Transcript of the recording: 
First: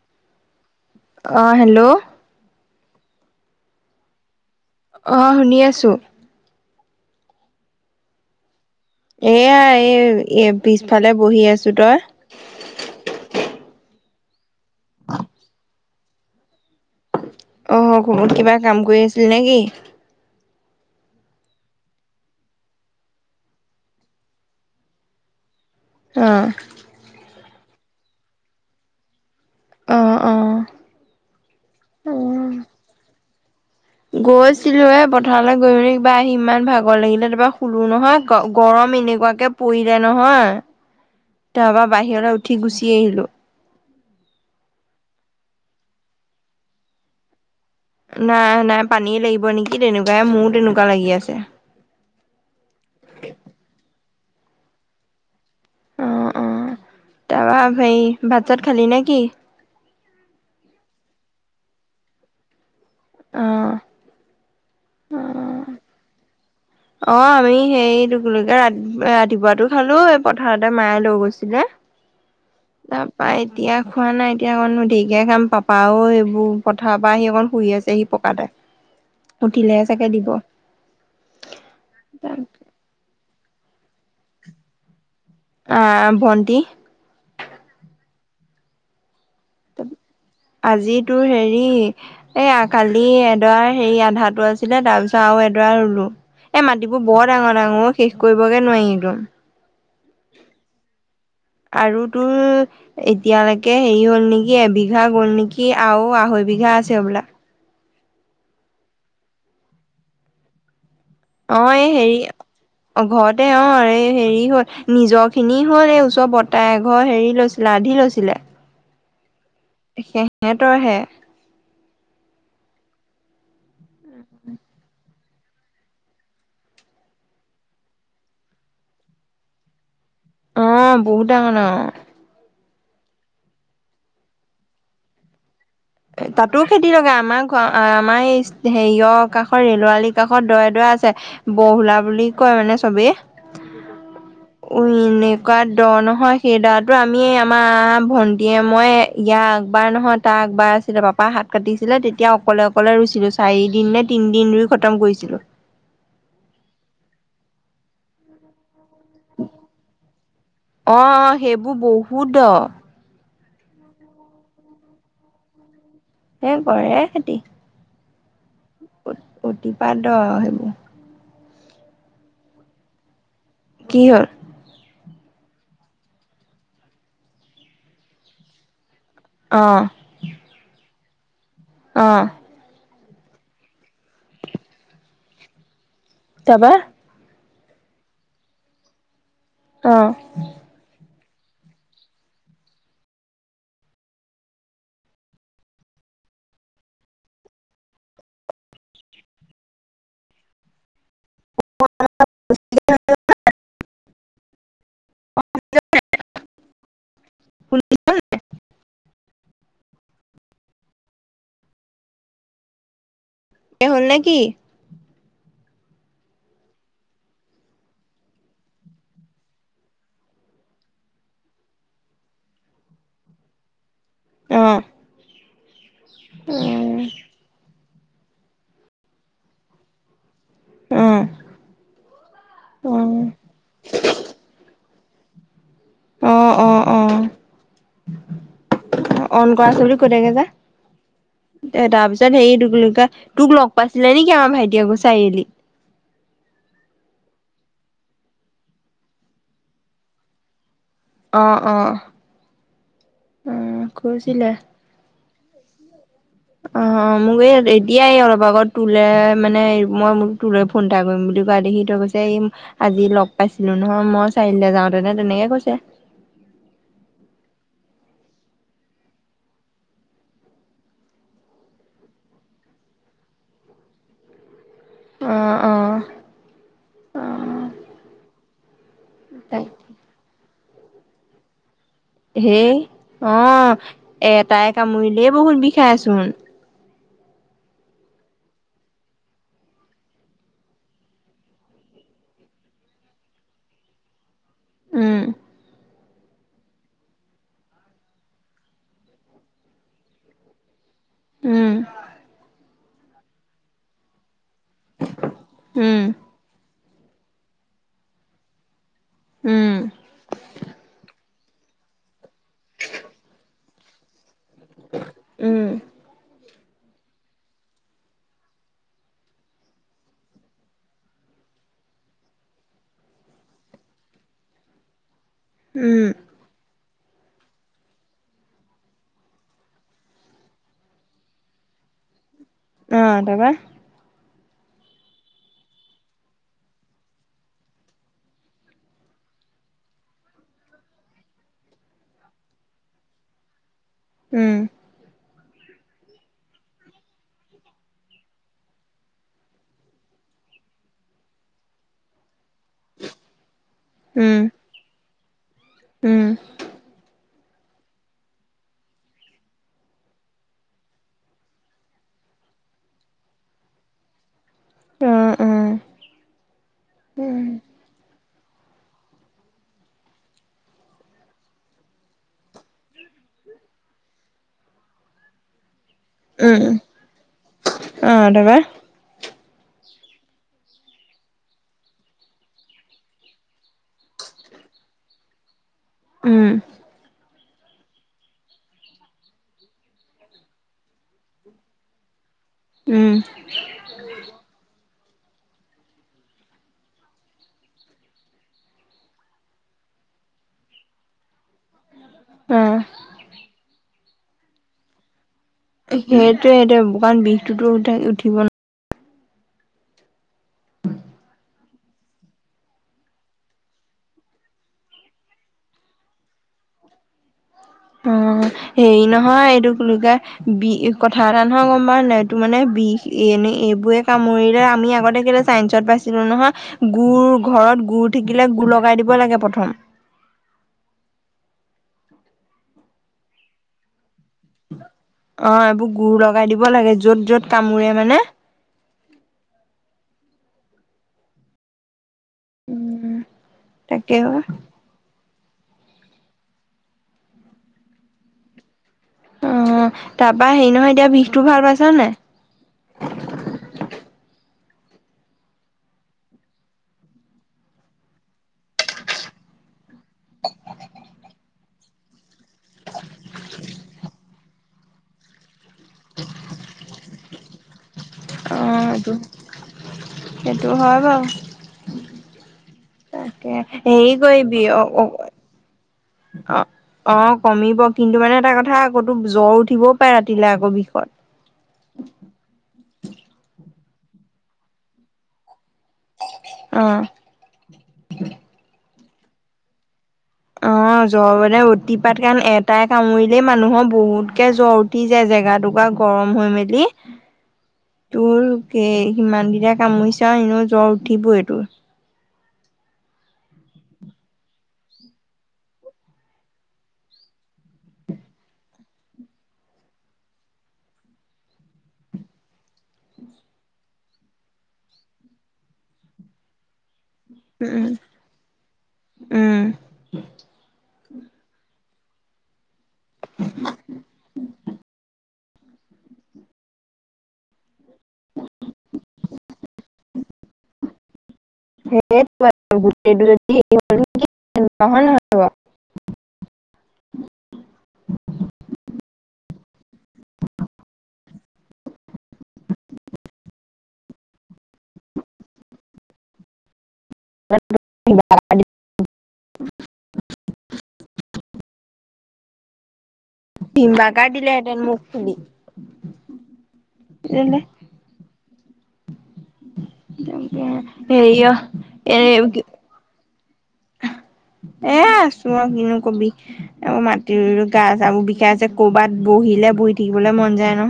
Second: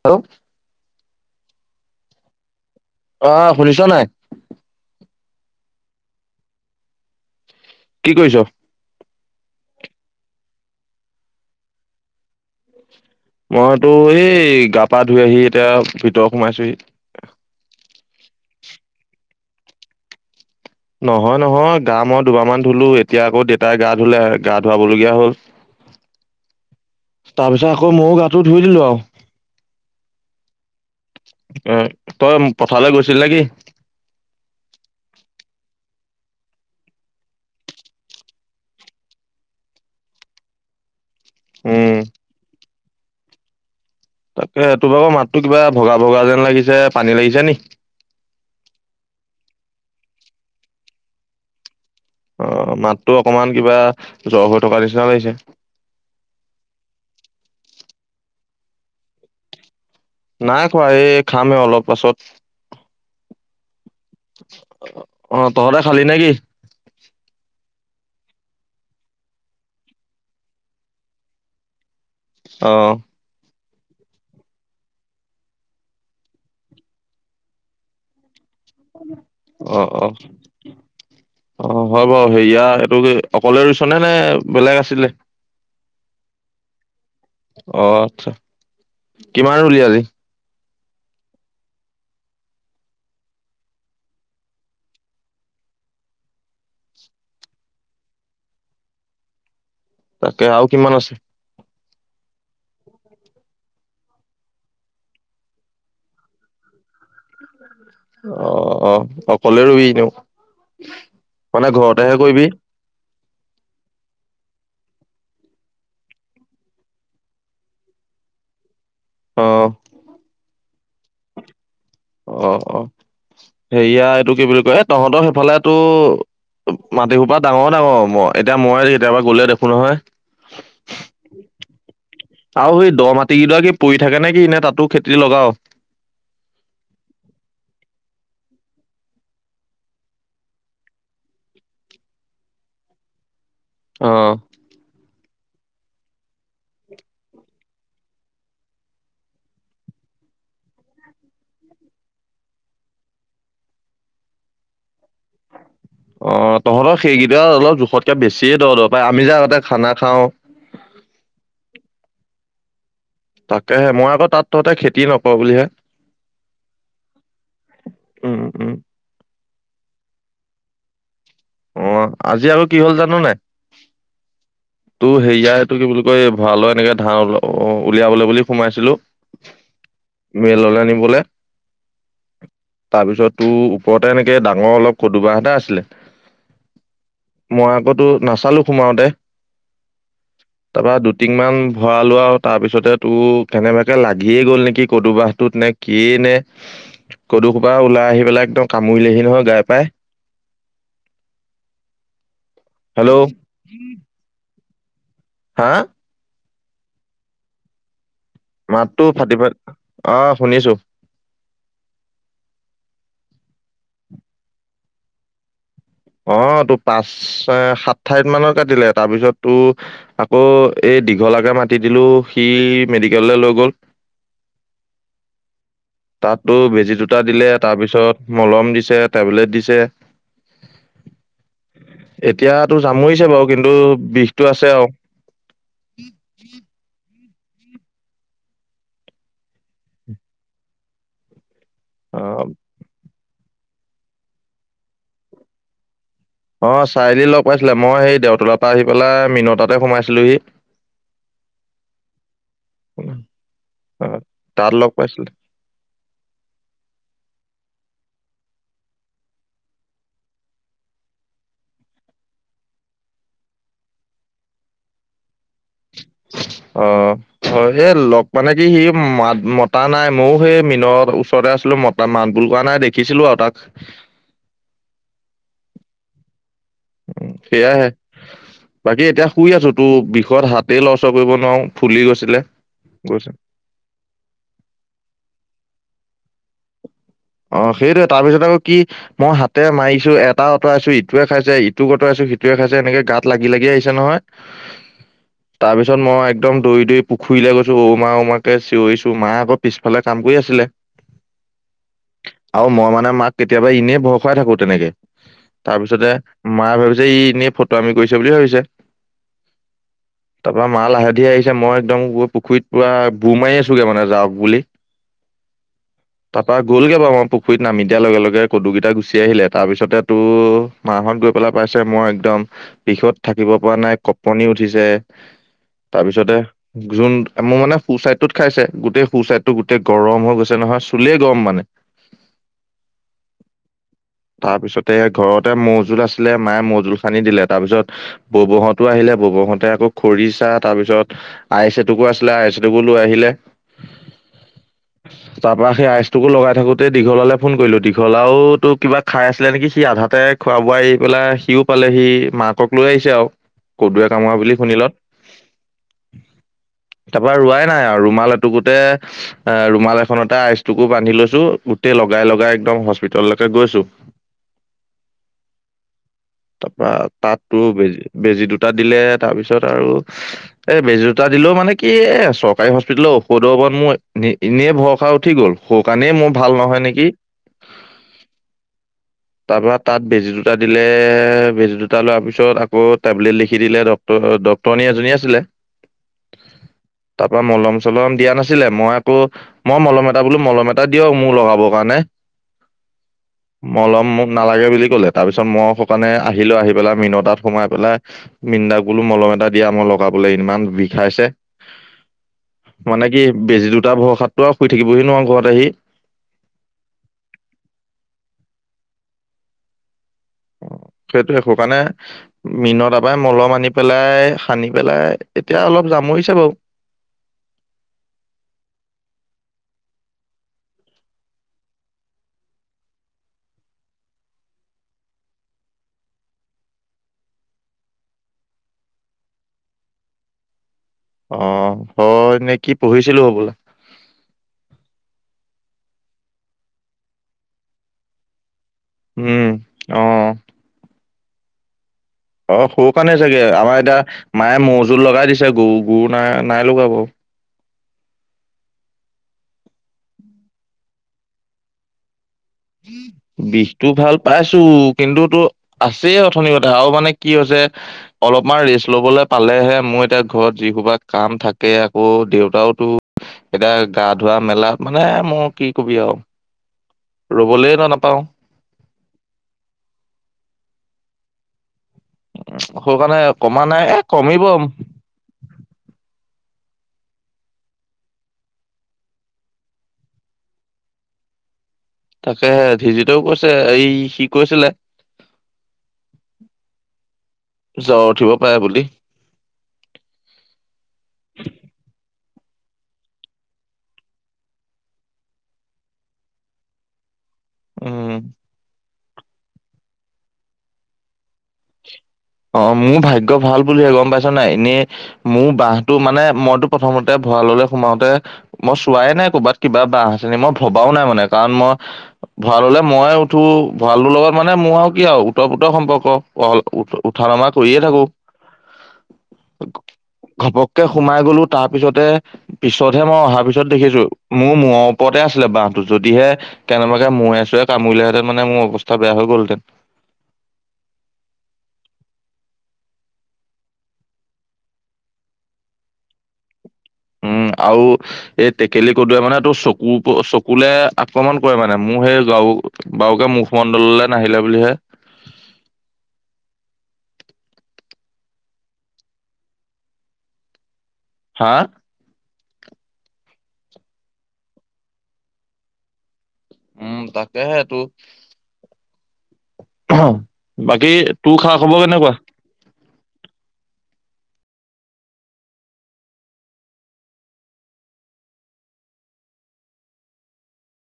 Hello, অঁ, hello, অ' শুনিছ নাই? অ' শুনি আছো। কি কৰিছ? এয়া এই এ পিছফালে বহি আছো তই। মইতো এই গা-পা ধুই আহি এতিয়া ভিতৰ সোমাইছোহি। অ' কত কিবা কাম কৰি আছিল নে কি? নহয়-নহয় গা মই দুবাৰমান ধুলো, এতিয়া আকৌ দেউতাই গা ধুলে গা ধুৱাবলগীয়া হ'ল। [unintelligible] অঁ। তাৰপিছত আকৌ ময়ো গাটো ধুই দিলোঁ আৰু। অ অ অ' তই পথাৰলৈ গৈছিল নেকি? গৈছিলো এ পথাৰলৈ গৈ পিনে কিবা আহি ইমান ভাগৰ লাগিলে তাৰপা শুলো নহয় গ গৰম এনেকুৱাকে পৰিলে নহয়। [unintelligible] তাৰ পৰা বাহিৰলৈ উঠি গুচি আহিলো। তাকে সটো বাৰৌ মাততো কিবা ভগা ভগা যেন লাগিছে পানী লাগিছে নি? নাই নাই পানীয়ে লাগিব নেকি তেনেকুৱাই মোৰো তেনেকুৱা লাগি আছে। অ' মাততো অকমান কিবা জ্বৰ হৈ থকা নিচিনা লাগিছে। অ অ, তাৰপৰা হেৰি ভাত- চাত খালি নেকি? নাই খোৱা এই খামেই অলপ পাছত। অ অ' তহঁতে খালি নে কি? অ' আমি সেইটোক লৈকে ৰাতি ৰাতিপুৱাটো খালো এই পথাৰতে মায়ে লৈ গৈছিলে। অঁ। পাই এতিয়া খোৱা নাই, এতিয়া অকণ ঢেকীয়া খাম পাপাও এইবোৰ পথাৰৰ পৰা আহি অকণ শুই আছেহি। পকাতে। অ উঠিলেহে চাগে অ, দিব অ হয় বাৰু সেয়া এইটো কি অকলে ৰুইছ নে বেলেগ আছিলে? আহ ভণ্টি। অ' আচ্ছা কিমান ৰুলি আজি? আজিতো হেৰি এই কালি এডৰা হেৰি আধাটো আছিলে তাৰ পিছত আৰু এডৰা ৰুলো। এ, মাটিবোৰ বৰ ডাঙৰ - ডাঙৰ শেষ কৰিবগে নোৱাৰি একদম। তাকে আও কিমান আছে? আৰু তোৰ এতিয়ালৈকে হেৰি হ'ল নেকি এবিঘা গ'ল নেকি আৰু আঢ়ৈবিঘা আছে হবলা। অ অ, অকলে ৰুই দিও চু। অ' এই হেৰি অ' ঘৰতে অ এই হেৰি হল নিজৰখিনি হল এই ওচৰ বৰতাহ এ ঘৰ হেৰি লৈছ লাধি লৈছিলে। অঁ। সেহতৰ হে। অ অ, সেয়া এইটো কি বুলি কয় তহঁতৰ সেইফালেতো মাটি সো পৰা ডাঙৰ - ডাঙৰ মই এতিয়া মই কেতিয়াবা গ'লে দেখো নহয়। অ বহুত ডাঙৰ - ডাঙৰ। আৰু সেই দ মাটি কেইড কি পৰি থাকে নে কি এনে তাতো খেতি লগাও? তাতো খেতি লগা আমাৰ ঘ আমাৰ এই হেৰিয়ৰ কাষৰ ৰেলোৱালিৰ কাষত দৰা - দৰা আছে বহলা বুলি কয় মানে চবেই। অ। উম এনেকুৱা দ নহয় সেই দৰাটো আমি আমাৰ ভন্টীয়ে মই ইয়াক আগবাৰ নহয় তাৰ আগবাৰ ছিলে পাপা হাত কাটিছিলে তেতিয়া অকলে অকলে ৰুইছিলো চাৰি দিন নে তিনদিন ৰুই খতম কৰিছিলো। অ তহঁতৰ সেইকেইটা অলপ জোখতকে বেছিয়ে দৰ দব পাই আমি যে আগতে খানা খাওঁ। অ অ সেইবোৰ বহুত দ। তাকেহে মই আকৌ তাত তহঁতে খেতি নকওঁ বুলিহে। এই কৰে় এ খেতি উম উম। অতিপাত সেইবোৰ। অ, আজি আৰু কি হল জানো নাই। কি হ'ল। তো সেৰিয়াই টো কি বুলি কয় এই ভঁৰালৈ এনেকে ধান উলিয়াবলৈ বুলি সোমাইছিলো। অ', মেললে নিবলে। অ', তাৰপিছত তোৰ ওপৰতে এনেকে ডাঙৰ অলপ কদুবাহতে আছিলে। তাৰপা। মই আকৌ ত নাচালো সোমাওতে। অ', তাৰপৰা দুটিংমান ভৰালো আৰু তাৰপিছতে তোৰ কেনেবাকে লাগিয়ে গ'ল নেকি কদু বাহটোত নে কি এ নে কদুসোপা ওলাই আহি পেলাই একদম কামুৰিলেহি নহয় গাই পাই। [inaudible] হেল্ল', হা [inaudible] শুলি। [unintelligible] মাততো ফাটি ফ অ, শুনিছো। এই হ'ল নেকি। অ, তোৰ পাঁচ সাতঠাইত মানৰ কাটিলে তাৰপিছত তোৰ আকৌ এই দীঘলাকে মাতি দিলো সি মেডিকেললৈ লৈ গ'ল। অ', তাতো বেজী দুটা দিলে। তাৰপিছত মলম দিছে টেবলেট দিছে। অ', এতিয়াতো অ', জামুৰিছে বাৰু কিন্তু বিষটো আছে আও। অ', অ', অ', অন কৰা আছে বুলি কৈ দে গে যা [unintelligible] এ অ তাৰপিছত হেৰি কি বোলি কয় তোক লগ পাইছিলে নেকি আমাৰ ভাইটিয়ে চাৰিআলিত। অ, চাৰিআলিত লগ পাইছিলে মই সেই দেউতলৰ পৰা আহি পেলাই মিনতাতে সোমাইছিলোহি অ', অ', অ আহ কৈছিলে। তাত লগ পাইছিলে অ, মোক এই এদিয়াই অলপ আগত তোলে মানে মই ম তোৰ লৈ ফোন এটা কৰিম বুলি কোৱা দেখি তই কৈছে এই। আজি লগ পাইছিলো নহয় মই চাৰিআলে যাও তেনে - তেনেকে কৈছে। অ', হয় এই লগ মানে কি সি মাত মতা নাই ময়ো সেই মিনৰ ওচৰতে আছিলো মতা। [unintelligible] মাত বোল কৰা নাই দেখিছিলো আৰু তাক। অ', অ', উম, সেয়াহে বাকী এতিয়া শুই তাক আছো তোৰ বিষত হাতেই লৰচৰ কৰিব নোৱাৰো ফুলি গৈছে। হেই অ, এ-এটাই কামুৰিলেই বহুত বিষাইচোন। অ, সেইটোয়ে তাৰপিছত আকৌ কি মই হাতে মাৰিছো এটা অঁতৰাইছো ইটোৱে খাইছে ইটোক অতৰাইছো সিটোৱে খাইছে এনেকে গাত লাগি - লাগি আহিছে নহয়। তাৰপিছত উম তাৰপিছত মই একদম দৌৰি - দৌৰি পুখুৰীলৈ গৈছো ওমা ওমাকৈ চঞৰিছো মা আকৌ পিছফালে কাম কৰি আছিলে। উম, আৰু মই মানে মাক কেতিয়াবা ইনেই ভয় খুৱাই থাকো তেনেকে উম তাৰপিছতে মায়ে ভাবিছে ই এনেই ফতোআমি কৰিছে বুলি ভাবিছে। উম তাৰপৰা মা লাহে ধীৰে আহি ছে মই একদম পুখুৰীত পুৰা বুৰ মাৰি আছোগে মানে যাও বুলি। উম তাৰ পৰা গ'লগৈ। আমাৰ পুখুৰীত নামি দিয়া লগে লগে কদু কেইটা গুচি আহিলে তাৰ পিছতে তোৰ মাহত গৈ পেলাই তাৰপিছত মই একদম বিষত থাকিব পৰা নাই কপনি উঠিছে উম তাৰপিছতে যোন মোৰ মানে সো চাইডটোত খাইছে গোটেই সো চাইডটো গোটেই গৰম হৈ গৈছে নহয় চুলেই গৰম মানে অ তাপা তাৰ পিছতে ঘৰতে মৌজোল আছিলে মায়ে মৌজোল সানি দিলে তাৰপিছত ববহঁতো আহিলে ববহঁতে আকৌ খৰিচা তাৰপিছত আইছ এটোকো আছিলে আইছ এটোকো লৈ আহিলে উম তাৰ পৰা সেই আইচটোকো লগাই থাকোতে দীঘলালৈ ফোন কৰিলো দীঘলাওতো কিবা খাই আছিলে নেকি সি আধাতে খোৱা বোৱা এৰি পেলাই সিও পালে সি মাকক লৈ আহিছে আও কদুৱে উম কামোৰা বুলি শুনিলত উম তাৰপৰা ৰোৱাই নাই আৰু ৰুমাল এটুকোতে এ ৰুমাল এখনতে আইচটোকো বান্ধি লৈ ছো গোটেই লগাই লগাই একদম হস্পিতললৈকে গৈছো অ অ তাপা উম তাততো বেজি বেজি দুটা টা দিলে তাৰপিছত আৰু এই বেজী দুটা দিলেও মানে কি এ চৰকাৰী হস্পিতেলৰ ঔষধৰ ওপৰত মোৰ এনে এনেই ভৰসা উঠি গল সেওকানে মোৰ ভাল উম নহয় নেকি? অ তাৰপা তাৰ পৰা তাত বেজী দুটা দিলে বেজী দুটা লোৱাৰ পিছত আকৌ টেবলেট লিখি দিলে ড ডক্টৰনী এজনী আছিলে উম তাৰ পৰা মলম চলম দিয়া নাছিলে মই আকৌ মই মলম এটা বোলো মলম এ টা দিয়ক মোৰ লগাবৰ কাৰণে। উম। মলম নালাগে বুলি কলে। তাৰপিছত মই সুকণে আহিলো আহি পেলাই মিন তাত সোমাই পেলাই- মৃন্দাক বোলো মলম এটা দিয়া মই লগাবলে ইমান বিষাইছে। অ মানে কি বেজি দুটা ভৰসাতটো আও শুই থাকিবহি নোৱাৰো ঘৰত আহি সেইটোয়ে সেইটোয়ে কাৰণ বিষটোতো উঠা উঠি ন অ সেইটোৱে সেই কাৰণে মিন তাপাই মলম আনি পেলাই সানি পেলাই এতিয়া অলপ জামৰিছে বাও অ হেৰি নহয় এইটো কি বুলি কয় বি কথা এটা নহয় গম পাওঁ নে নাই এইটো মানে বিষ এনে এইবোৰে কামুৰিলে আমি আগতে কেলে চাইসত পাইছিলো নহয় গুৰ ঘৰত গুৰ থাকিলে গুৰ লগাই দিব লাগে প্ৰথম অ হয় নে কি পঢ়িছিলো হবলা অ এইবোৰ গুৰ লগাই দিব লাগে য'ত য'ত কামোৰে মানে উম অ অ সৰু কাৰণে চাগে। আমাৰ তাকে অ এতিয়া মায়ে মৌ জুল লগাই দিছে, গও গও নাই নাই লগা বাও। অ তাপা হেৰি নহয় এতিয়া বিষতো ভাল পাইছা নাই? বিষটো ভাল পাইছো কিন্তু তো- আছে অথনি কঠা আৰু মানে কি হৈছে- অলপমান ৰেষ্ট লবলে পালেহে, মোৰ এতিয়া ঘৰত যিসোপা কাম থাকে আকৌ দেউতাও তো- এতিয়া গা ধোৱা মেলাত মানে মৌ কি কবি আও [unintelligible] ৰ'বলৈ না নাপাওঁ। অ সেইটো সেইটো হয় বাও। সেই কাৰণে তাকে কমা নাই এ হেৰি কমিব কৰিবি অ অ অ কমিব কিন্তু মানে এটা কথা আকৌ তোৰ জ্বৰ উঠিবও পাৰে ৰাতিলে আকৌ বিষত। তাকে ধিজিতেও কৈছে এই সি কৈছিলে। অ জ্বৰ উঠিব পাৰে বুলি। অ [unintelligible] জ্বৰ মানে অতিপাত কাৰণ এটাই কামুৰিলেই মানুহৰ বহুতকে জ্বৰ উঠি যায় জেগা টোকা- গৰম হৈ মেলি। [unintelligible] উম তোৰ কি সিমান গিটাই কামুৰিছা এনো জ্বৰ উঠিবয়ে তোৰ। অ', মোৰ ভাগ্য ভাল বুলিহে গম পাইছ নাই। এনেই মোৰ বাহঁটো মানে মইতো প্ৰথমতে ভঁৰাললৈ সোমাওঁতে মই চোৱাই নাই ক'ৰবাত কিবা বাহঁ আছে নে। মই ভৱাও নাই মানে কাৰণ মই ভঁৰাললে মই উঠো। ভঁৰালটোৰ লগত মানে মোৰ আৰু কি আৰু উত্তৰ পোতৰ সম্পৰ্ক। উঠা নমা কৰিয়ে উম থাকো। উম ঘপককে সোমাই গলো তাৰপিছতে পিছতহে মই অহাৰ পিছত দেখিছো, মোৰ মূৰ ওপৰতে আছি ছিলে বাহঁটো। যদিহে কেনেবাকে মূৰে চোৰে কামুৰিলে হেতেন মোৰ অৱস্থা বেয়া হৈ গলহেতেন। [unintelligible] উম আও এই টেকেলি কদোৱে মানে টো চকু চকুলে আক্ৰমণ কৰে মানে। মোৰ সেই গা বাৰুকে মুখমণ্ডললৈ নাহিলে বুলিহে। [unintelligible] হা? ভিমবাকাৰ দিলে সেতেন মুখ ফুলি। উম তাকেহে টো। বাকী তোৰ খা খবৰ কেনেকুৱা? দে এ আছো আৰু কিনু কবি। আৰু মাটি ৰুই ৰুই গা চা বোৰ বিষাইছে কৰ'বাত বহিলে বহি থাকিবলৈ মন যায় নহয়।